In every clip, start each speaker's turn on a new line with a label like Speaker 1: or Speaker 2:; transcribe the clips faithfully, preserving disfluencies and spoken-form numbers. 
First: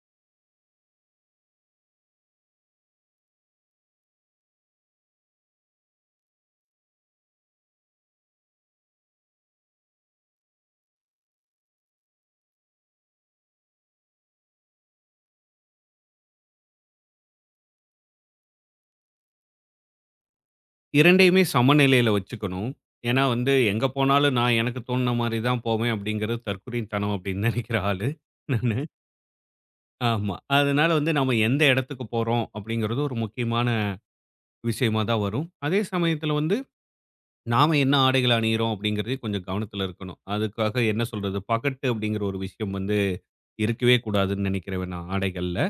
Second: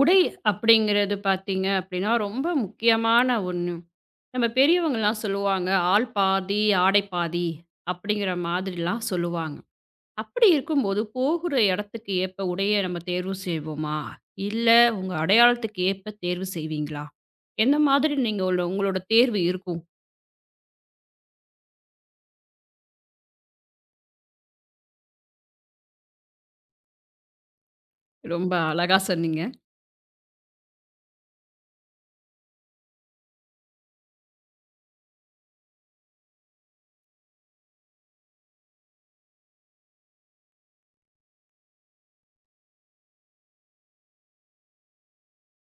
Speaker 1: உடை அப்படிங்கிறது பார்த்தீங்க அப்படின்னா, ரொம்ப முக்கியமான ஒண்ணு. நம்ம பெரியவங்கலாம் சொல்லுவாங்க, "ஆள் பாதி, ஆடை பாதி" அப்படிங்கிற மாதிரிலாம் சொல்லுவாங்க. அப்படி இருக்கும்போது, போகிற இடத்துக்கு ஏற்ப உடைய நம்ம தேர்வு செய்வோமா? இல்ல உங்க அடையாளத்துக்கு ஏற்ப தேர்வு செய்வீங்களா? எந்த மாதிரி நீங்க உள்ள உங்களோட தேர்வு இருக்கும்?
Speaker 2: 2யுமே சமநிலையில வச்சுக்கணும். ஏன்னா வந்து எங்க போனாலும் நான் எனக்கு தோணுன மாரி தான் போவேன் அப்படிங்கிறது தற்குறித்தனம் அப்படின்னு நெனைக்கிற ஆளு
Speaker 1: ரொம்ப
Speaker 2: நானு.
Speaker 1: அழகா சொன்னீங்க.
Speaker 2: ஆமா. அதனால வந்து நம்ம எந்த இடத்துக்கு போறோம் அப்படிங்கிறது ஒரு முக்கியமான விஷயமா தான் வரும். அதே சமயத்துல வந்து நாம என்ன ஆடைகள் அணியிறோம் அப்படிங்கிறதையும் கொஞ்சம் கவனத்துல இருக்கணும். அதுக்காக என்ன சொல்றது பகட்டு அப்படிங்கிற ஒரு விஷயம் வந்து இருக்கவே கூடாதுன்னு நெனைக்கிறேன் நான் ஆடைகள்ல.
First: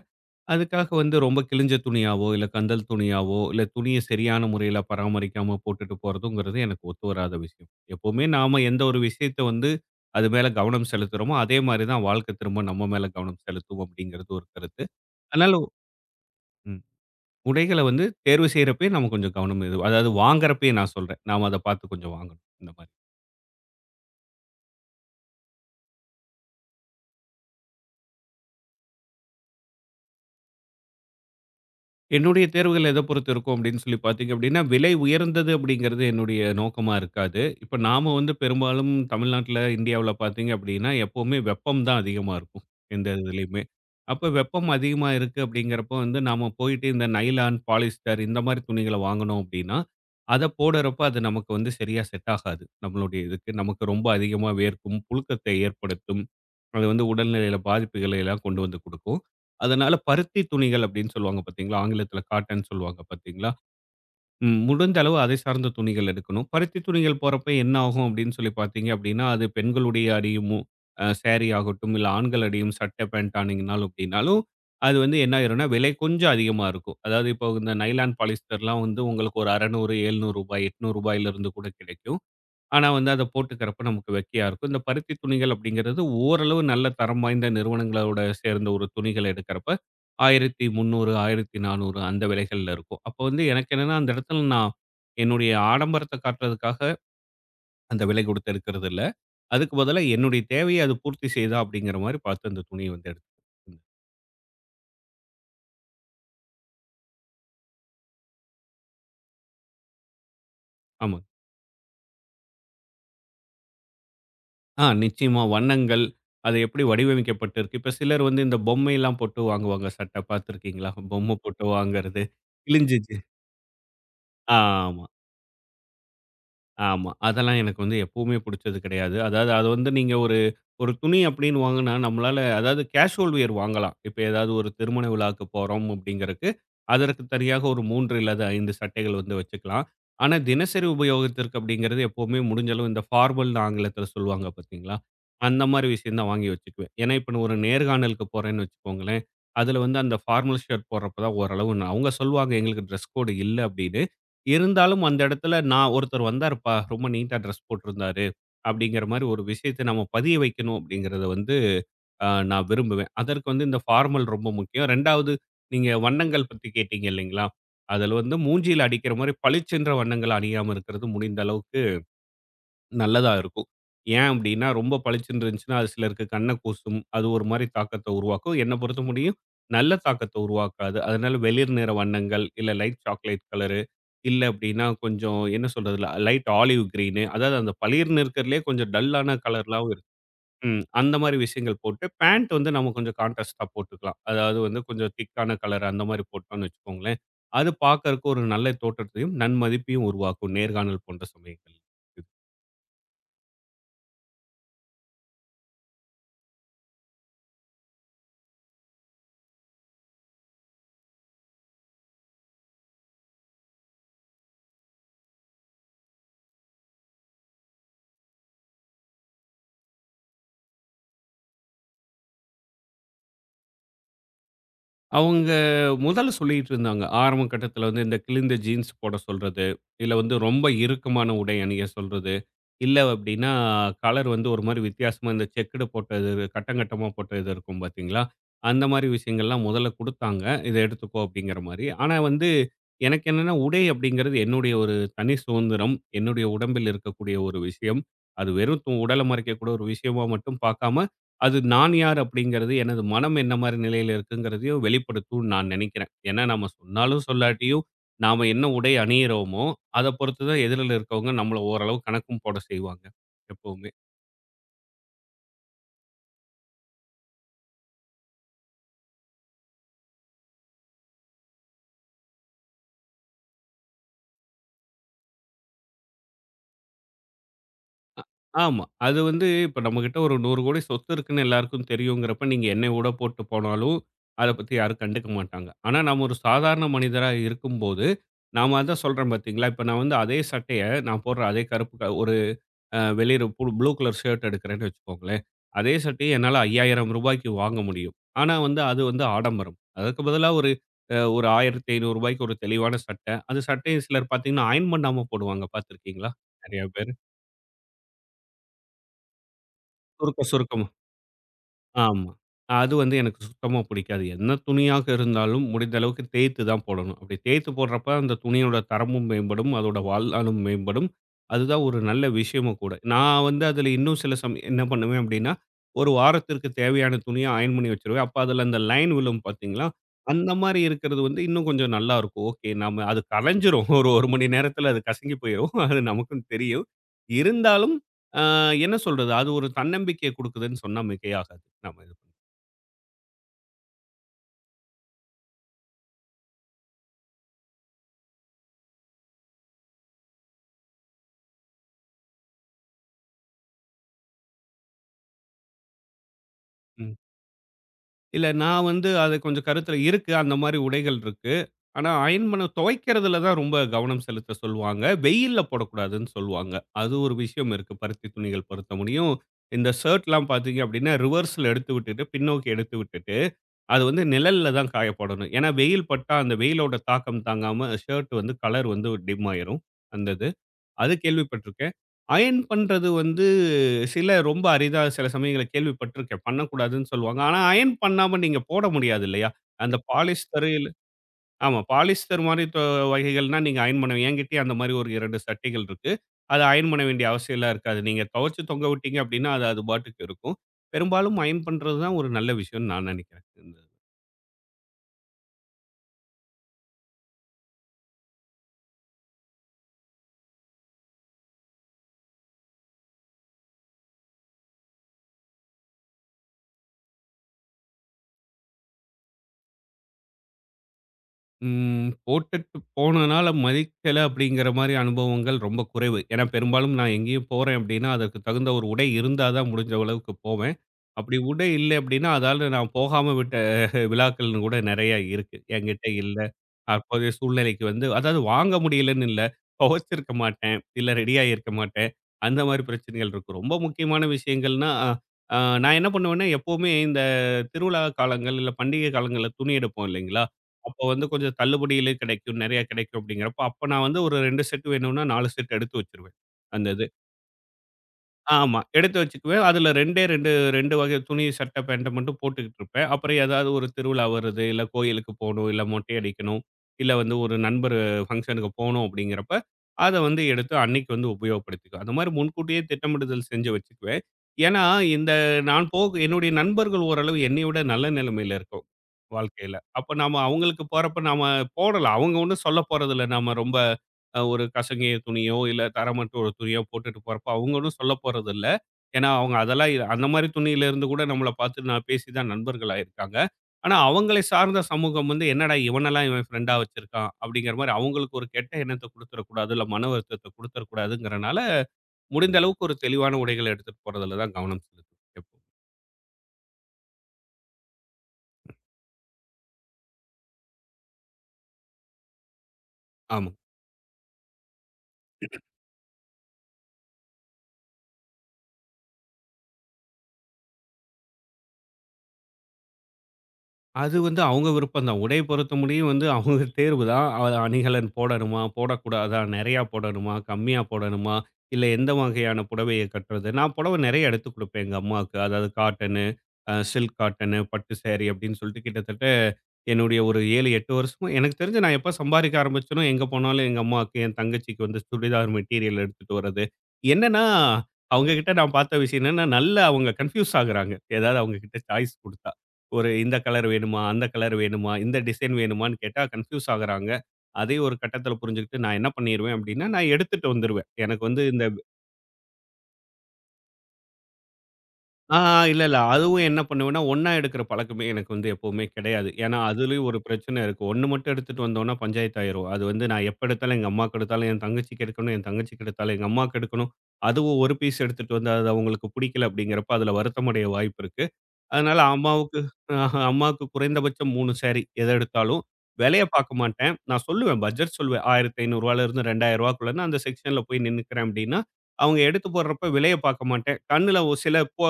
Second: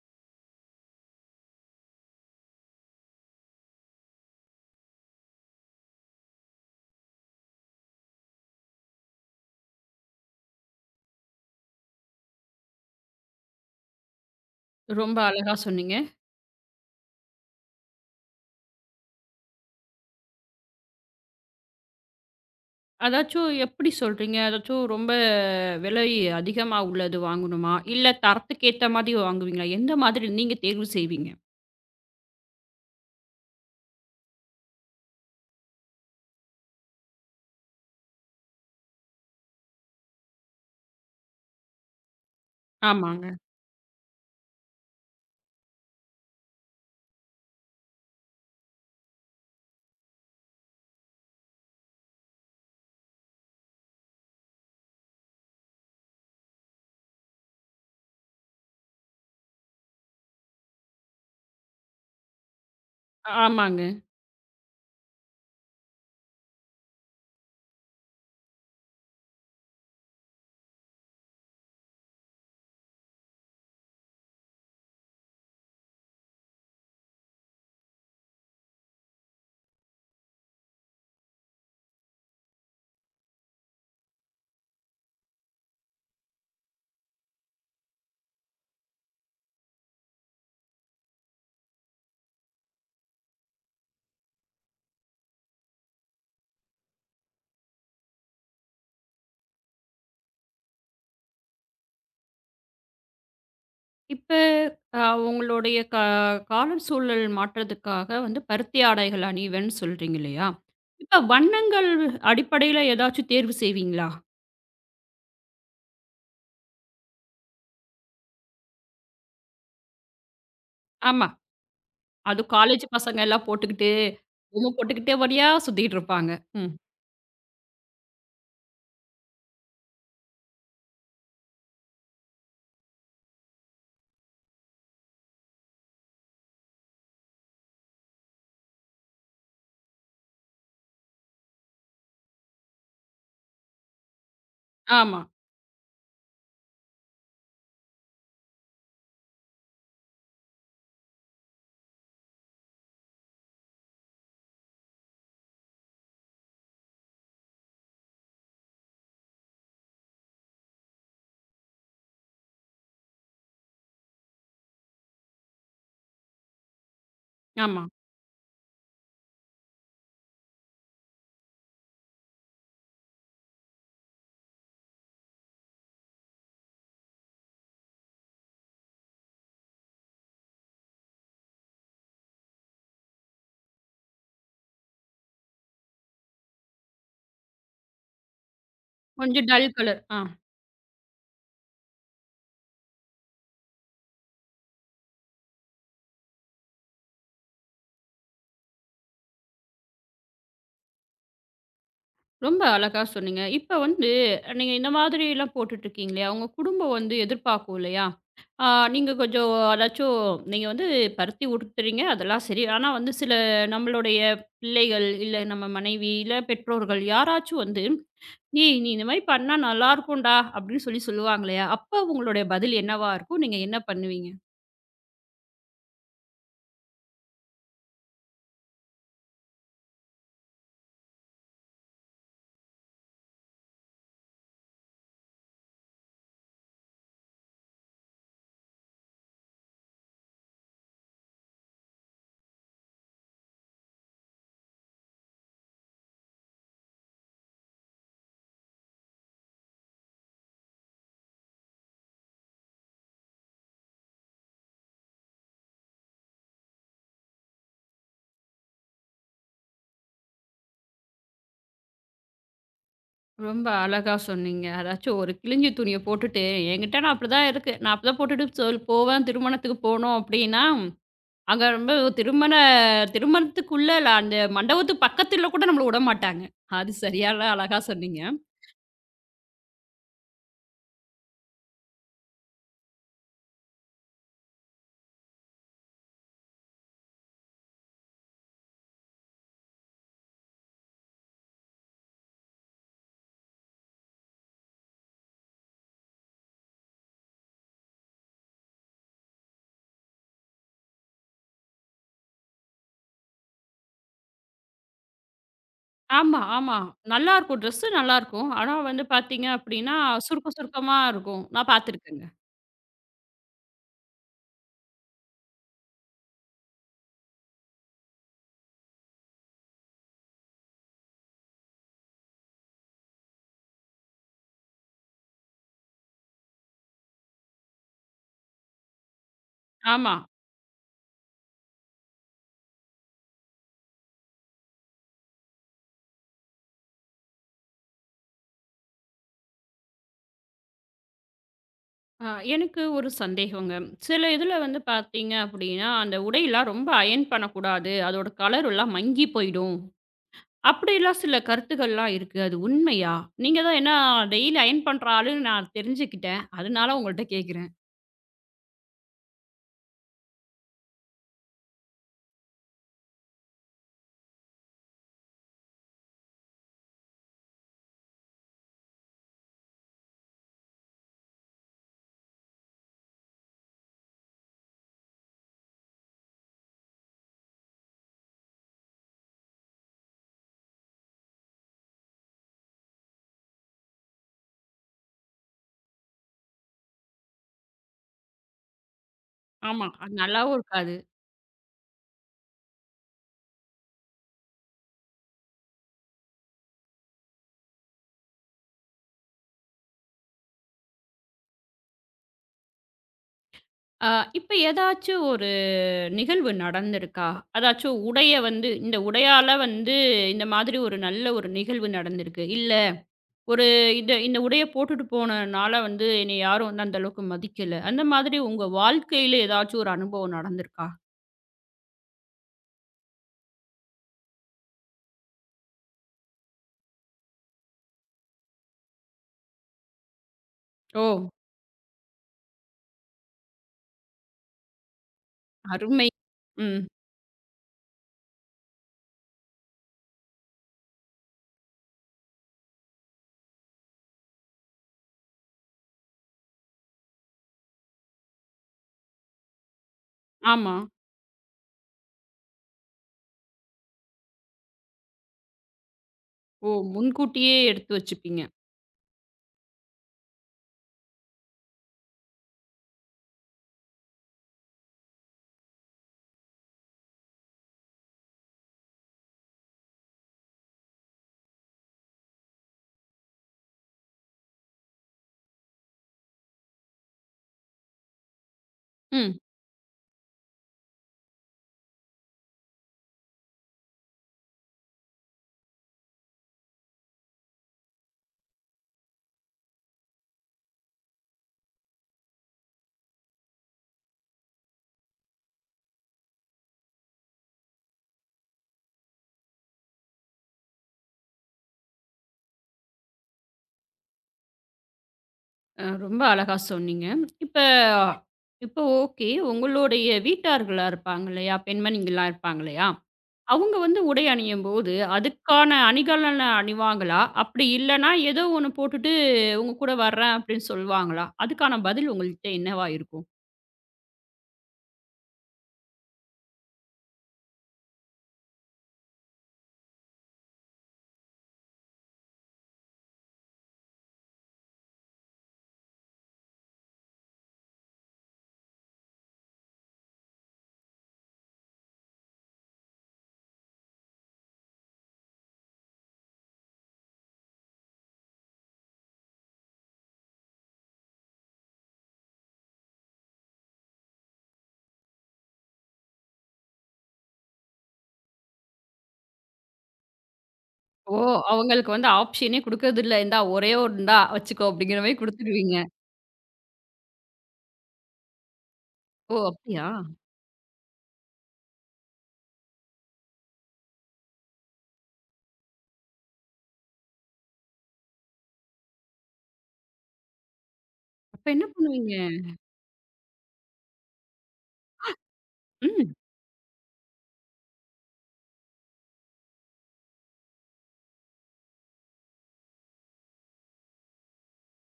Speaker 2: அதுக்காக வந்து ரொம்ப கிழிஞ்ச துணியாவோ, இல்ல கந்தல் துணியாவோ, இல்ல துணிய சரியான முறையில பராமரிக்காம போட்டுட்டு போறதுங்கிறது எனக்கு ஒத்து வராத விஷயம். எப்பவுமே நாம எந்த ஒரு விஷயத்த வந்து அது மேல கவனம் செலுத்துறோமோ, அதே மாரி தான் வாழ்க்கை திரும்ப நம்ம மேல கவனம் செலுத்தும் அப்படிங்கிறது ஒரு கருத்து.
Speaker 1: ரொம்ப அழகா
Speaker 2: அதனால
Speaker 1: சொன்னீங்க.
Speaker 2: ம் உடைகள வந்து தேர்வு செய்றப்பயே நம்ம கொஞ்சம் கவனம் இது அதாவது வாங்குறப்பயே நான் சொல்றேன். நாம அத பார்த்து கொஞ்சம் வாங்கணும். இந்த மாரி.
Speaker 1: அதாச்சும் எப்படி சொல்றீங்க? அதாச்சும் ரொம்ப விலை அதிகமா உள்ளது வாங்கணுமா? இல்ல தரத்துக்கு ஏத்த மாதிரி வாங்குவீங்களா? எந்த மாதிரி நீங்க தேர்வு செய்வீங்க?
Speaker 2: என்னுடைய தேர்வுகள் எத பொறுத்து இருக்கும் அப்படின்னு சொல்லி பார்த்தீங்க அப்படின்னா, விலை உயர்ந்தது அப்படிங்கிறது என்னுடைய நோக்கமா இருக்காது. இப்ப நாம வந்து பெரும்பாலும் தமிழ்நாட்டுல, இந்தியாவுல பார்த்தீங்க அப்படின்னா, எப்பவுமே வெப்பம் தான் அதிகமா இருக்கும். எந்த
Speaker 1: ஆமாங்க.
Speaker 2: இதுலயுமே. அப்ப வெப்பம் அதிகமா இருக்கு அப்படிங்கிறப்போ வந்து நாம போயிட்டு இந்த நைலான், பாலிஸ்டர் இந்த மாரி துணிகள வாங்குனோம் அப்படின்னா, அத போடுறப்ப அது நமக்கு வந்து சரியா செட் ஆகாது. நம்மளுடைய இதுக்கு. நமக்கு ரொம்ப அதிகமா வேர்க்கும், புழுக்கத்தை ஏற்படுத்தும். அது வந்து உடல்நிலையில பாதிப்புகளை எல்லாம் கொண்டு வந்து குடுக்கும். அதனால பருத்தி துணிகள் அப்படின்னு சொல்லுவாங்க பார்த்தீங்களா? ஆங்கிலத்தில காட்டன் சொல்லுவாங்க பார்த்தீங்களா?
Speaker 1: ஆமாங்க.
Speaker 2: ம் முடிந்த அளவு அதை சார்ந்த துணிகள் எடுக்கணும். பருத்தி துணிகள் போடுறப்ப என்ன ஆகும் அப்படின்னு சொல்லி பார்த்தீங்க அப்படின்னா, அது பெண்களுடைய அடியும் அ சேரி ஆகட்டும், இல்ல ஆண்கள் அடியும் சட்டை, பேண்ட் ஆனீங்கனாலும் அப்படின்னாலும், அது வந்து என்ன ஆயிரும்னா விலை கொஞ்சம் அதிகமா இருக்கும். அதாவது இப்போ இந்த நைலான் பாலிஸ்டர்லாம் வந்து உங்களுக்கு ஒரு அறுநூறு, ரூ. எழுநூறு ரூபாய், ரூ. எண்ணூறு இருந்து கூட கிடைக்கும். ஆனா வந்து அத போட்டுக்கிறப்ப நமக்கு வெக்கையா இருக்கும். இந்த பருத்தி துணிகள் அப்படிங்கிறது ஓரளவு நல்ல தரம் வாய்ந்த நிறுவனங்களோட சேர்ந்த ஒரு துணிகள் எடுக்கிறப்ப ஆயிரத்தி முந்நூறு, ஆயிரத்தி நானூறு அந்த விலைகள்ல இருக்கும். அப்போ வந்து எனக்கு என்னன்னா, அந்த இடத்துல நான் என்னுடைய ஆடம்பரத்த காட்டுறதுக்காக அந்த விலை கொடுத்து எடுக்கிறது இல்ல. அதுக்கு பதிலா என்னுடைய தேவைய அது பூர்த்தி செய்தா அப்படிங்கிற மாரி பார்த்து அந்த துணிய வந்து எடுத்து
Speaker 1: இப்ப அ உங்களுடைய கா காலம் சூழல் மாற்றத்துக்காக வந்து பருத்தி ஆடைகள் அணிவேன்னு சொல்றீங்க இல்லையா?
Speaker 2: ஆமா.
Speaker 1: இப்ப வண்ணங்கள் அடிப்படையில ஏதாச்சும் தேர்வு செய்வீங்களா?
Speaker 2: ஆ நிச்சயமா வண்ணங்கள், அது எப்படி வடிவமைக்கப்பட்டிருக்கு. இப்ப சிலர் வந்து இந்த பொம்மைலாம் போட்டு வாங்குவாங்க சட்ட பார்த்துருக்கீங்களா?
Speaker 1: ஆமா.
Speaker 2: பொம்மை போட்டு வாங்குறது.
Speaker 1: அதுவும் காலேஜ்
Speaker 2: கிழிஞ்சு
Speaker 1: பசங்க எல்லாம் போட்டுக்கிட்டு, பொம்மை
Speaker 2: ஆமா,
Speaker 1: போட்டுக்கிட்டே வழியா சுத்திக்கிட்டு இருப்பாங்க. ம்.
Speaker 2: ஆமா. அதெல்லாம் எனக்கு வந்து எப்பவுமே புடிச்சது கிடையாது. அதாவது அது வந்து நீங்க ஒரு ஒரு துணி அப்படின்னு வாங்குனா, நம்மளால அதாவது கேஷுவல் வியர் வாங்கலாம். இப்ப ஏதாவது ஒரு திருமண விழாவுக்கு போறோம் அப்படிங்கிறக்கு, அதற்கு தனியாக ஒரு மூணு அல்லது அஞ்சு சட்டைகள் வந்து வச்சுக்கலாம். ஆனா, தினசரி உபயோகத்திற்கு அப்படிங்கிறது எப்பவுமே முடிஞ்ச அளவு இந்த ஃபார்மல்னு ஆங்கிலத்தில சொல்லுவாங்க பார்த்தீங்களா?
Speaker 1: ஆமா,
Speaker 2: அந்த மாரி விஷயம் தான் வாங்கி வச்சுக்குவேன். ஏன்னா, இப்ப நான் ஒரு நேர்காணலுக்கு போறேன்னு வச்சுக்கோங்களேன், அதில வந்து அந்த ஃபார்மல் ஷர்ட் போடுறப்ப தான் ஓரளவு நான் அவங்க சொல்லுவாங்க எங்களுக்கு ட்ரெஸ் கோடு இல்ல அப்படின்னு. இருந்தாலும் அந்த இடத்துல நான் ஒருத்தர் வந்தாருப்பா, ரொம்ப நீட்டா ட்ரெஸ் போட்டிருந்தாரு. அப்படிங்கிற மாரி ஒரு விஷயத்த நம்ம பதிய வைக்கணும் அப்படிங்கிறத வந்து அ நான் விரும்புவேன். அதற்கு வந்து இந்த ஃபார்மல் ரொம்ப முக்கியம். ரெண்டாவது நீங்க வண்ணங்கள் பத்தி கேட்டீங்க இல்லைங்களா?
Speaker 1: ஆமா.
Speaker 2: அதுல வந்து மூஞ்சியில அடிக்கிற மாரி பளிச்சென்ற வண்ணங்கள் அணியாம இருக்கிறது முடிந்த அளவுக்கு நல்லதா இருக்கும். ஏன் அப்படின்னா, ரொம்ப பளிச்சுன்னு இருந்துச்சுன்னா, அது சிலருக்கு கண்ண கூசும். அது ஒரு மாரி தாக்கத்த உருவாக்கும். என்ன பொறுத்த முடியும் நல்ல தாக்கத்த உருவாக்காது. அதனால வெளிர் நிற வண்ணங்கள், இல்ல லைட் சாக்லேட் கலரு, இல்ல அப்படின்னா கொஞ்சம் என்ன சொல்றதுல லைட் ஆலிவ் கிரீனு அதாவது அந்த பளிர்ன்னு இருக்கிறதுலயே கொஞ்சம் டல்லான
Speaker 1: கொஞ்சம் டல்
Speaker 2: கலர்லாம்
Speaker 1: கலர்.
Speaker 2: இருக்கு.
Speaker 1: ஆ.
Speaker 2: ம். அந்த மாரி விஷயங்கள் போட்டு, பேண்ட் வந்து நம்ம கொஞ்சம் கான்ட்ராஸ்ட்டா போட்டுக்கலாம். அதாவது வந்து கொஞ்சம் திக்கான கலர் அந்த மாரி போட்டோம்னு வச்சுக்கோங்களேன். அது பார்க்கறக்கு ஒரு நல்ல தோற்றத்தையும், நன்மதிப்பையும் உருவாக்கும். நேர்காணல் போன்ற சமயங்கள்ல.
Speaker 1: ரொம்ப அழகா சொன்னீங்க. இப்ப வந்து நீங்க இந்த மாதிரிலாம் போட்டுட்ருக்கீங்க இல்லையா? உங்க குடும்பம் வந்து எதிர்பார்க்கும் இல்லையா? ஆ நீங்க கொஞ்சம் அதாச்சும் நீங்க வந்து பருத்தி உடுத்துறீங்க அதெல்லாம் சரி. ஆனா வந்து சில நம்மளுடைய பிள்ளைகள், இல்ல நம்ம மனைவி, இல்ல பெற்றோர்கள் யாராச்சும் வந்து, "ஏய்! நீ இந்த மாரி பண்ணா நல்லாருக்கும்டா" அப்படின்னு சொல்லி சொல்லுவாங்க இல்லையா? அப்ப உங்களுடைய பதில் என்னவா இருக்கும்? நீங்க என்ன பண்ணுவீங்க?
Speaker 2: அவங்க முதல்ல சொல்லிட்டு இருந்தாங்க. ஆரம்ப கட்டத்தில வந்து இந்த கிழிந்த ஜீன்ஸ் போட சொல்றது. இல்ல வந்து ரொம்ப இறுக்கமான உடை அணிய சொல்றது. இல்ல அப்டின்னா, கலர் வந்து ஒரு மாரி வித்தியாசமா இந்த செக்குடு போட்டது, கட்டம் கட்டமா போட்ட இது இருக்கும் பார்த்தீங்களா? அந்த மாரி விஷயங்கள்லாம் முதல்ல குடுத்தாங்க. இத எடுத்துக்கோ அப்டிங்கிற மாரி. ஆனா வந்து, எனக்கு என்னன்னா உடை அப்டிங்கிறது என்னுடைய ஒரு தனி சுதந்திரம். என்னுடைய உடம்பில் இருக்கக்கூடிய ஒரு விஷயம். அது வெறும் உடல மறைக்கக்கூடிய ஒரு விஷயமா மட்டும் பார்க்காம, அது நான் யார் அப்படிங்கிறது, எனது மனம் என்ன மாரி நிலையில இருக்குங்கிறதையும் வெளிப்படுத்தும்னு நான் நினைக்கிறேன். ஏன்னா நம்ம சொன்னாலும் சொல்லாட்டியும், நாம என்ன உடை அணியிறோமோ, அத பொறுத்து தான் எதிரில இருக்கவங்க நம்மள ஓரளவு கணக்கும் போட செய்வாங்க,
Speaker 1: ரொம்ப
Speaker 2: எப்பவுமே.
Speaker 1: அழகா சொன்னீங்க. அதாச்சும் ஒரு கிழிஞ்ச துணிய போட்டுட்டு, "என்கிட்ட நான் அப்படிதான் இருக்கு. நான் அப்படிதான் போட்டுட்டு சொல் போவேன். திருமணத்துக்கு போனோம் அப்படின்னா அங்க ரொம்ப திருமண திருமணத்துக்குள்ள இல்ல, அந்த மண்டபத்து பக்கத்துல கூட நம்மள விடமாட்டாங்க. அது சரியான அழகா சொன்னீங்க.
Speaker 2: ஆமா. அது வந்து இப்ப நம்மகிட்ட ஒரு நூறு கோடி சொத்து இருக்குன்னு எல்லாருக்கும் தெரியுங்கிறப்ப, நீங்க என்ன உட போட்டு போனாலும், அத பத்தி யாரும் கண்டுக்க மாட்டாங்க. ஆனா நாம ஒரு சாதாரண மனிதரா இருக்கும்போது, நாம அதான் சொல்றேன் பார்த்தீங்களா, இப்ப நான் வந்து அதே சட்டைய நான் போடுற அதே கருப்பு க ஒரு அ வெளியில புளு ப்ளூ கலர் ஷர்ட் எடுக்கிறேன்னு வச்சுக்கோங்களேன். அதே சட்டைய என்னால ரூ. ஐயாயிரத்துக்கு வாங்க முடியும். ஆனா வந்து அது வந்து ஆடம்பரம். அதற்கு பதிலா ஒரு அ ஒரு ரூ. ஆயிரத்தி ஐநூறுக்கு ஒரு தெளிவான சட்டை. அது சட்டைய சிலர் பார்த்தீங்கன்னா, அயர்ன் பண்ணாம போடுவாங்க பார்த்திருக்கீங்களா?
Speaker 1: ஆமா, ஆமா.
Speaker 2: நெறைய பேரு.
Speaker 1: நல்லாருக்கும். ட்ரெஸ் நல்லாருக்கும். ஆனா வந்து பார்த்தீங்க அப்டின்னா,
Speaker 2: சுருக்க
Speaker 1: சுருக்க
Speaker 2: சுருக்கமா.
Speaker 1: சுருக்கமா இருக்கும். நான் பார்த்துருக்கேங்க.
Speaker 2: ஆமா. அது வந்து எனக்கு சுத்தமா பிடிக்காது. என்ன துணியாக இருந்தாலும் முடிந்த அளவுக்கு தேய்த்து தான் போடணும். அப்படி தேய்த்து போடுறப்ப அந்த துணியோட தரமும் மேம்படும். அதோட வாழ்நாளும் மேம்படும். அதுதான் ஒரு நல்ல விஷயமும் கூட. நான் வந்து அதில இன்னும் சில சமயம் என்ன பண்ணுவேன் அப்படின்னா, ஒரு வாரத்திற்கு தேவையான துணிய அயர்ன் பண்ணி வச்சுருவேன். அப்ப அதில அந்த லைன் விழும் பார்த்தீங்களா?
Speaker 1: ஆமா.
Speaker 2: அந்த மாரி இருக்கிறது வந்து இன்னும் கொஞ்சம் நல்லாருக்கும். ஓகே நம்ம அது கலைஞ்சிரும். ஒரு 1 மணி நேரத்தில அது கசங்கி போயிரும். அது நமக்கும் தெரியும். இருந்தாலும் ஆ என்ன சொல்றது? அது ஒரு தன்னம்பிக்கைய குடுக்குதுன்னு சொன்னா மிகையாகாது. நாம இது
Speaker 1: அ எனக்கு ஒரு சந்தேகங்க. சில இதுல வந்து பார்த்தீங்க அப்டின்னா, அந்த உடையெல்லாம் ரொம்ப அயர்ன் பண்ணக்கூடாது. அதோட கலர் எல்லாம் மங்கி போயிடும். அப்டிலாம் சில கருத்துக்கள்லாம் இருக்கு. அது உண்மையா? நீங்க தான் ஏன்னா டெய்லி அயர்ன் பண்ற ஆளுன்னு நான் தெரிஞ்சுக்கிட்டேன். அதனால
Speaker 2: பண்ண- ம்.
Speaker 1: உங்கள்ட்ட கேட்குறேன்.
Speaker 2: இல்ல நான் வந்து அது கொஞ்சம் கருத்துல இருக்கு. அந்த மாரி உடைகள் இருக்கு. ஆனா அயர்ன் பண்ண துவைக்கிறதுல தான் ரொம்ப கவனம் செலுத்த சொல்லுவாங்க. வெயில்ல போடக்கூடாதுன்னு சொல்லுவாங்க. அது ஒரு விஷயம் இருக்கு. பருத்தி துணிகள் பொறுத்த முடியும். இந்த ஷர்ட்லாம் பார்த்தீங்க அப்டின்னா, ரிவர்ஸ்ல எடுத்து விட்டுட்டு, பின்னோக்கி எடுத்து விட்டுட்டு, அது வந்து நிழல்ல தான் காய போடணும். ஏன்னா வெயில் பட்டா அந்த வெயிலோட தாக்கம் தாங்காம ஷர்ட் வந்து கலர் வந்து டிம் ஆயிரும். அந்த இது. அது கேள்விப்பட்டிருக்கேன். அயர்ன் பண்றது வந்து சில ரொம்ப அரிதா சில சமயங்கள்ல கேள்விப்பட்டிருக்கேன். பண்ணக்கூடாதுன்னு சொல்லுவாங்க. ஆனா அயர்ன் பண்ணாம நீங்க போட முடியாது இல்லையா?
Speaker 1: ஆமா.
Speaker 2: அந்த
Speaker 1: அது நல்லாவும்
Speaker 2: பாலிஸ்டரு இல்ல
Speaker 1: இருக்காது.
Speaker 2: ஆமா பாலிஸ்டர் மாரி தொ வகைகள்னா நீங்க அயர்ன் பண்ண என்கிட்டயும் அந்த மாரி ஒரு ரெண்டு சட்டைகள் இருக்கு. அத அயர்ன் பண்ண வேண்டிய அவசியம்லாம் இருக்காது. நீங்க துவைச்சு தொங்க விட்டீங்க அப்படின்னா, அது அது பாட்டுக்கு இருக்கும். பெரும்பாலும் அயர்ன் பண்றது தான் ஒரு நல்ல விஷயம்னு நான் நினைக்கிறேன்.
Speaker 1: அ இப்ப ஏதாச்சும் ஒரு நிகழ்வு நடந்திருக்கா? அதாச்சும் உடைய வந்து இந்த உடையால வந்து இந்த மாதிரி ஒரு நல்ல ஒரு நிகழ்வு நடந்திருக்கு. இல்ல ஒரு இத இந்த உடைய போட்டுட்டு போனனால வந்து என்னைய யாரும் வந்து அந்த அளவுக்கு மதிக்கல. அந்த மாதிரி உங்க வாழ்க்கையில ஏதாச்சும் ஒரு அனுபவம் நடந்திருக்கா?
Speaker 2: ம். போட்டுட்டு போனனால மதிக்கல அப்படிங்கிற மாரி அனுபவங்கள் ரொம்ப குறைவு. ஏன்னா பெரும்பாலும் நான் எங்கேயும் போறேன் அப்படின்னா, அதற்கு தகுந்த ஒரு உடை இருந்தா தான் முடிஞ்ச அளவுக்கு போவேன்.
Speaker 1: ஓ!
Speaker 2: அப்படி உடை இல்ல அப்படின்னா, அதால நான் போகாம விட்ட விழாக்கள்னு கூட நெறைய இருக்கு. என்கிட்ட
Speaker 1: அருமை.
Speaker 2: இல்ல.
Speaker 1: ம்.
Speaker 2: அப்போதைய சூழ்நிலைக்கு வந்து அதாவது வாங்க முடியலன்னு இல்ல. துவைச்சிருக்க மாட்டேன். இல்ல ரெடியா இருக்க மாட்டேன். அந்த மாரி பிரச்சனைகள் இருக்கும். ரொம்ப முக்கியமான விஷயங்கள்னா, அ நான் என்ன பண்ணுவேன்னா, எப்பவுமே இந்த திருவிழா காலங்கள், இல்ல பண்டிகை காலங்கள்ல துணி எடுப்போம் இல்லைங்களா?
Speaker 1: ஆமா.
Speaker 2: அப்போ வந்து கொஞ்சம் தள்ளுபடியிலே கிடைக்கும். நெறைய கிடைக்கும் அப்படிங்கிறப்போ, அப்ப நான் வந்து ஒரு ரெண்டு செட் வேணும்னா நாலு செட் எடுத்து வச்சுருவேன்.
Speaker 1: ஓ!
Speaker 2: அந்த இது.
Speaker 1: முன்கூட்டியே எடுத்து வச்சுப்பீங்க.
Speaker 2: ஆமா. எடுத்து வச்சுக்குவேன். அதுல 2டே ரெண்டு, ரெண்டு வகை துணி, சட்டை, பேண்ட்ட மட்டும் போட்டுக்கிட்டு இருப்பேன். அப்புறம் ஏதாவது ஒரு திருவிழா வருது, இல்ல கோயிலுக்கு போணும், இல்ல மொட்டை அடிக்கணும், இல்ல வந்து ஒரு நண்பர் ஃபங்ஷனுக்கு போணும் அப்படிங்கிறப்ப, அத வந்து எடுத்து அன்னைக்கு வந்து உபயோகப்படுத்திக்குவேன். அந்த மாரி முன்கூட்டியே திட்டமிடுதல் செஞ்சு வச்சுக்குவேன். ஏன்னா, இந்த நான் போக என்னுடைய நண்பர்கள் ஓரளவு என்னைய விட நல்ல நிலைமையில இருக்கோம்,
Speaker 1: ம்.
Speaker 2: வாழ்க்கையில. அப்ப நாம அவங்களுக்கு போறப்ப நாம போடலாம். அவங்க ஒண்ணும் சொல்ல போறதில்ல. நாம ரொம்ப அ ஒரு கசங்கிய துணியோ, இல்ல தரமற்ற ஒரு துணியோ போட்டுட்டு போறப்போ, அவங்களும் சொல்ல போறதில்ல. ஏன்னா, அவங்க அதெல்லாம் இ அந்த மாரி துணியிலேருந்து கூட நம்மள பார்த்து நான் பேசி தான் நண்பர்கள் ஆயிருக்காங்க. ஆனா, அவங்களை சார்ந்த சமூகம் வந்து, "என்னடா இவனெல்லாம் இவன் ஃப்ரெண்டா வச்சிருக்கான்." அப்படிங்கிற மாரி அவங்களுக்கு ஒரு கெட்ட எண்ணத்த குடுத்துறக்கூடாது, இல்ல மன வருத்தத்த குடுத்துறக்கூடாதுங்கிறனால, முடிந்த அளவுக்கு ஒரு தெளிவான உடைகள எடுத்துட்டு போறதுல தான் கவனம் செலுத்துவேன் எப்பவும்.
Speaker 1: அ ரொம்ப அழகா சொன்னீங்க. இப்ப இப்ப ஓகே. உங்களுடைய வீட்டார்களா இருப்பாங்க இல்லையா? பெண்மணிங்களா இருப்பாங்க இல்லையா?
Speaker 2: ஆமா.
Speaker 1: அவங்க வந்து உடை அணியும்போது, அதுக்கான அணிகலன அணிவாங்களா? அப்படி இல்லன்னா, ஏதோ ஒண்ணு போட்டுட்டு உங்க கூட வர்றேன் அப்படின்னு சொல்லுவாங்களா? அதுக்கான பதில் உங்கள்கிட்ட என்னவா இருக்கும்?
Speaker 2: அது வந்து அவங்க விருப்பம் தான். உடைய பொறுத்த முடியும் வந்து அவங்க தேர்வு தான். அ அணிகலன் போடணுமா? போடக்கூடாதா? நெறையா போடணுமா? கம்மியா போடணுமா? இல்ல எந்த வகையான புடவைய கட்டுறது? நான் புடவ நெறைய எடுத்து குடுப்பேன் எங்க அம்மாவுக்கு. அதாவது காட்டனு, அ சில்க் காட்டனு, பட்டு சேரி அப்படின்னு சொல்லிட்டு கிட்டத்தட்ட என்னுடைய ஒரு ஏழு, எட்டு வருஷமா எனக்கு தெரிஞ்சு நான் எப்ப சம்பாதிக்க ஆரம்பிச்சேனோ, எங்க போனாலும் எங்க அம்மாவுக்கு, என் தங்கச்சிக்கு வந்து சுடிதார் மெட்டீரியல் எடுத்துட்டு வர்றது. என்னன்னா, அவங்க கிட்ட நான் பார்த்த விஷயம் என்னன்னா, நல்லா அவங்க கன்ஃப்யூஸ் ஆகுறாங்க. ஏதாவது அவங்க கிட்ட சாய்ஸ் குடுத்து ஒரு இந்த கலர் வேணுமா? அந்த கலர் வேணுமா? இந்த டிசைன் வேணுமான்னு கேட்டா கன்ஃப்யூஸ் ஆகுறாங்க. அதே ஒரு கட்டத்தில புரிஞ்சுகிட்டு நான் என்ன பண்ணிருவேன் அப்டின்னா, நான் எடுத்துட்டு வந்துருவேன்.
Speaker 1: ஓ!
Speaker 2: எனக்கு வந்து இந்த
Speaker 1: அவங்களுக்கு வந்து ஆப்ஷனே குடுக்கறதில்ல. இந்தா ஒரே ஒண்ணு இந்தா வச்சுக்கோ அப்படிங்கிற மாரி
Speaker 2: ஆ
Speaker 1: குடுத்துருவீங்க.
Speaker 2: இல்ல, இல்ல. அதுவும் என்ன பண்ணுவேன்னா, ஒண்ணா எடுக்கிற பழக்கமே எனக்கு வந்து எப்பவுமே கிடையாது.
Speaker 1: ஓ!
Speaker 2: ஏன்னா,
Speaker 1: அப்படியா?
Speaker 2: அதுலயும் ஒரு பிரச்சனை இருக்கு. ஒண்ணு மட்டும் எடுத்துட்டு வந்தோம்னா பஞ்சாயத்து ஆயிரும். அது வந்து நான் எப்ப எடுத்தாலும் எங்க அம்மாக்கு எடுத்தாலும் என் தங்கச்சிக்கு எடுக்கணும், என் தங்கச்சிக்கு எடுத்தாலும் எங்க அம்மாக்கு எடுக்கணும். அதுவும் ஒரு பீஸ் எடுத்துட்டு வந்து அது அவங்களுக்கு பிடிக்கல அப்டிங்கிறப்ப, அதுல வருத்தமடைய வாய்ப்பு இருக்கு.
Speaker 1: அப்ப என்ன
Speaker 2: அதனால
Speaker 1: பண்ணுவீங்க?
Speaker 2: அம்மாவுக்கு ஆஹா, அம்மாவுக்கு குறைந்தபட்சம் மூணு சாரி எத எடுத்தாலும்.
Speaker 1: ம்.
Speaker 2: விலைய பார்க்க மாட்டேன். நான் சொல்லுவேன் பட்ஜெட் சொல்லுவேன். ரூ. ஆயிரத்தி ஐநூறுலேருந்து ரூ. ரெண்டாயிரத்துக்குள்ளன்னு அந்த செக்ஷன்ல போய் நின்னுக்கிறேன் அப்படின்னா, அவங்க எடுத்து போடுறப்ப விலைய பார்க்க மாட்டேன். கண்ணுல ஒரு சில பொ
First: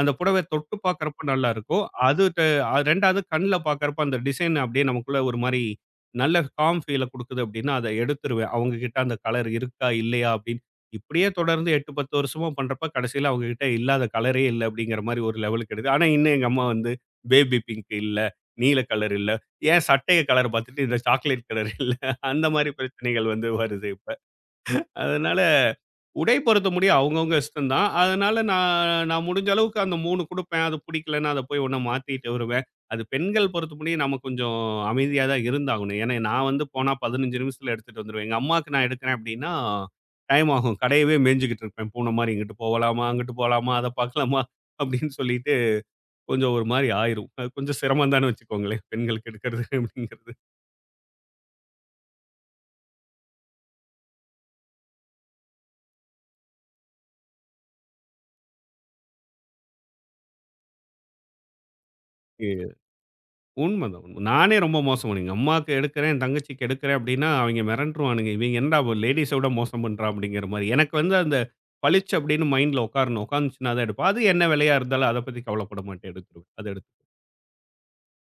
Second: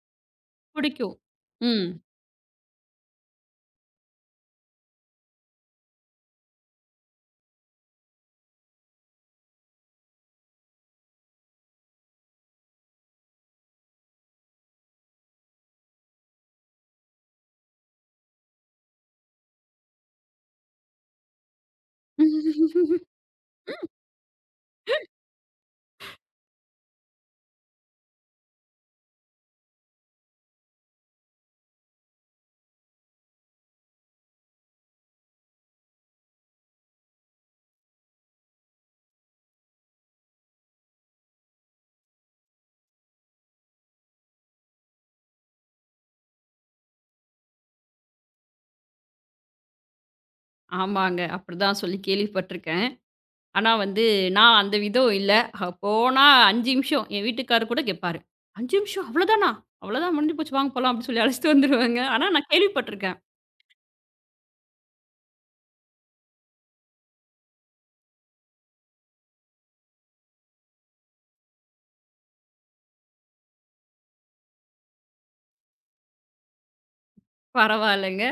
Speaker 2: அந்த புடவை தொட்டு
Speaker 1: புடிக்கும்.
Speaker 2: பார்க்கறப்ப நல்லா இருக்கும்.
Speaker 1: ம்.
Speaker 2: அது ட ரெண்டாவது கண்ல பார்க்கறப்ப அந்த டிசைன் அப்படியே நமக்குள்ள ஒரு மாரி நல்ல காம் ஃபீல குடுக்குது அப்படின்னா, அத எடுத்துருவேன். அவங்க கிட்ட அந்த கலர் இருக்கா? இல்லையா? அப்படின்னு இப்படியே தொடர்ந்து எட்டு, பத்து வருஷமா பண்றப்ப கடைசியில அவங்ககிட்ட இல்லாத கலரே இல்ல அப்படிங்கிற மாரி ஒரு லெவலுக்கு எடுது. ஆனா இன்னும் எங்க அம்மா வந்து பேபி பிங்க் இல்ல, நீல கலர் இல்ல, ஏன் சட்டைய கலர் பாத்துட்டு இந்த சாக்லேட் கலர் இல்ல அந்த மாரி பிரச்சனைகள் வந்து வருது இப்ப. அதனால உடை பொருத்தமுடிய அவங்கவங்க இஷ்டம் தான். அதனால நான் நான் முடிஞ்ச அளவுக்கு அந்த மூணு குடுப்பேன். அது பிடிக்கலன்னா அத போய் ஒண்ண மாத்திட்டு வருவேன். அது பெண்கள் பொறுத்தமுடிய நம்ம கொஞ்சம் அமைதியா தான் இருந்தாகணும். ஏன்னா நான் வந்து போனா பதினைஞ்சு நிமிஷத்துல எடுத்துட்டு வந்துருவேன். எங்க அம்மாக்கு நான் எடுக்கிறேன் அப்டின்னா, டைம் ஆகும். கடையவே மேய்ஞ்சுகிட்டு இருப்பேன். பூன மாரி இங்கிட்டு போகலாமா, அங்கிட்டு போகலாமா, அத பார்க்கலாமா அப்டின்னு சொல்லிட்டு கொஞ்சம் ஒரு மாரி ஆயிரும். அது கொஞ்சம் சிரமம் தான்னு வச்சுக்கோங்களேன். பெண்களுக்கு எடுக்கிறது அப்டிங்கிறது.
Speaker 1: ஆமாங்க. அப்படிதான் சொல்லி கேள்விப்பட்டுருக்கேன். ஆனா வந்து, நான் அந்த விதம் இல்ல. அ போனா ஐந்து நிமிஷம் என் வீட்டுக்காரர் கூட கேட்பாரு. "ஐந்து நிமிஷம் அவ்வளோதானா? அவ்வளோதான் முடிஞ்சு போச்சு வாங்க போலாம்" அப்படின்னு சொல்லி அழைச்சிட்டு வந்துருவேங்க. ஆனா நான் கேள்விப்பட்டுருக்கேன்.
Speaker 2: உண்மதான், உண்ம. நானே ரொம்ப மோசமானவன். எங்க அம்மாக்கு எடுக்கிறேன், என் தங்கச்சிக்கு எடுக்கிறேன் அப்படின்னா, அவைங்க மிரண்டுருவானுங்க. இவைங்க என்னடா லேடீஸ விட மோசம் பண்றான் அப்படிங்கிற மாரி. எனக்கு வந்து அந்த பளிச்சு அப்படின்னு மைண்ட்ல உட்காரணும். உட்காந்துச்சுன்னா தான் எடுப்பேன். அது என்ன விலையா இருந்தாலும் அத பத்தி கவலைப்பட மாட்டேன். எடுத்துருவேன். அத எடுத்து
Speaker 1: பரவாயில்லங்க.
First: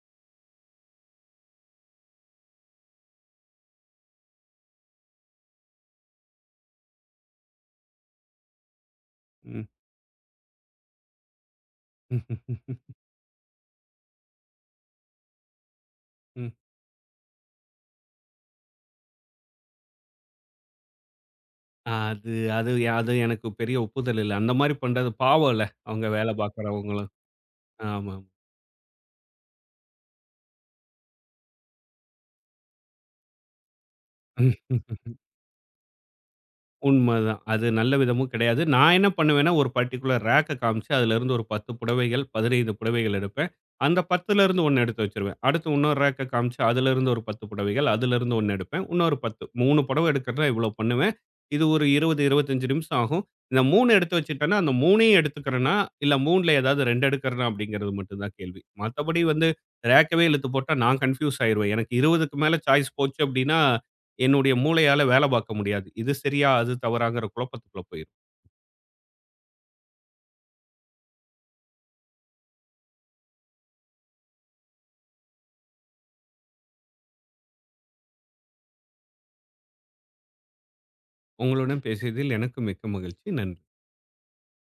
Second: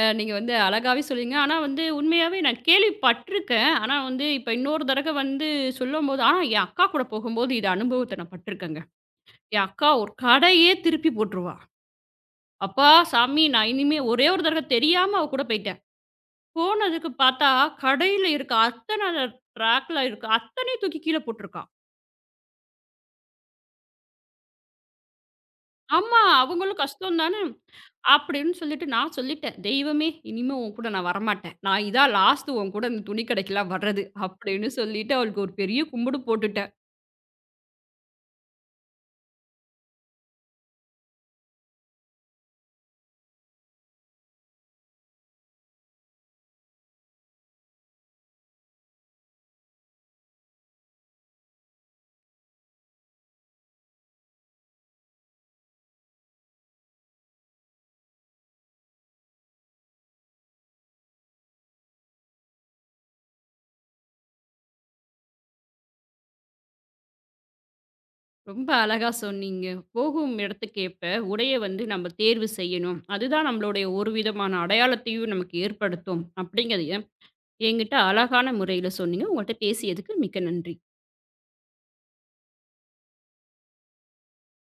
Speaker 1: அ நீங்க வந்து அழகாவே சொன்னீங்க. ஆனா வந்து உண்மையாவே நான் கேள்விப்பட்டுருக்கேன். ஆனா வந்து இப்ப இன்னொரு தடவை வந்து சொல்லும்போது ஆனா என் அக்கா கூட போகும்போது இது அனுபவத்த நான் பட்டுருக்கேங்க. என்
Speaker 2: ம்.
Speaker 1: அக்கா ஒரு கடையே திருப்பி போட்டுருவா. அப்பா சாமி! நான் இனிமே ஒரே ஒரு தடவை தெரியாம அவ கூட போய்
Speaker 2: ம்.
Speaker 1: போனதுக்கு பார்த்தா, கடையில இருக்க அத்தன ரேக்ல இருக்க அத்தனையும் தூக்கி கீழ போட்டுருக்கான்.
Speaker 2: அது அது அது எனக்கு பெரிய ஒப்புதல் இல்ல. அந்த மாரி பண்றது பாவம்ல. அவங்க
Speaker 1: ஆமா,
Speaker 2: வேலை
Speaker 1: அவங்களும்
Speaker 2: பார்க்கிறவங்களும்.
Speaker 1: கஷ்டம் தானே!
Speaker 2: ஆமாமா.
Speaker 1: அப்படின்னு சொல்லிட்டு நான் சொல்லிட்டேன். "தெய்வமே! இனிமே உன் கூட நான் வரமாட்டேன். நான் இதான் லாஸ்ட்டு உன் கூட இந்த துணி கடைக்கெல்லாம் வர்றது." அப்படின்னு சொல்லிட்டு அவளுக்கு ஒரு பெரிய கும்பிடு போட்டுட்டேன்.
Speaker 2: உண்மதான். அது நல்ல விதமும் கிடையாது. நான் என்ன பண்ணுவேன்னா, ஒரு பர்ட்டிகுலர் ரேக்க காமிச்சு, அதிலிருந்து ஒரு பத்து புடவைகள், பதினைஞ்சு புடவைகள் எடுப்பேன். அந்த பத்துலருந்து ஒண்ணு எடுத்து வச்சுருவேன். அடுத்து இன்னொரு ரேக்க காமிச்சு, அதிலிருந்து ஒரு பத்து புடவைகள், அதிலிருந்து ஒண்ணு எடுப்பேன். இன்னொரு பத்து மூணு புடவை எடுக்கிறதுனா இவ்வளோ பண்ணுவேன். இது ஒரு இருபது, இருபத்தி அஞ்சு நிமிஷம் ஆகும். இந்த மூணு எடுத்து வச்சுட்டேன்னா, அந்த மூணையும் எடுத்துக்கிறேனா, இல்ல மூணுல ஏதாவது ரெண்டு எடுக்கிறேனா அப்படிங்கிறது மட்டும் தான் கேள்வி. மத்தபடி வந்து ரேக்கவே இழுத்து போட்டா நான் கன்ஃப்யூஸ் ஆயிருவேன். எனக்கு இருபதுக்கு மேல சாய்ஸ் போச்சு அப்படின்னா என்னுடைய மூளையால வேலை பார்க்க முடியாது. இது சரியா? அது தவறாங்கிற குழப்பத்துக்குள்ள போயிரும்.
Speaker 1: ரொம்ப அழகா சொன்னீங்க. போகும் இடத்துக்கேற்ப உடைய வந்து நம்ம தேர்வு செய்யணும். அதுதான் நம்மளுடைய ஒரு விதமான அடையாளத்தையும் நமக்கு ஏற்படுத்தும். அப்படிங்கிறதையும் என்கிட்ட அழகான முறையில சொன்னீங்க. உங்கள்ட்ட பேசியதுக்கு மிக்க நன்றி.
Speaker 2: உங்களுடன் பேசியதில் எனக்கு மிக்க மகிழ்ச்சி. நன்றி.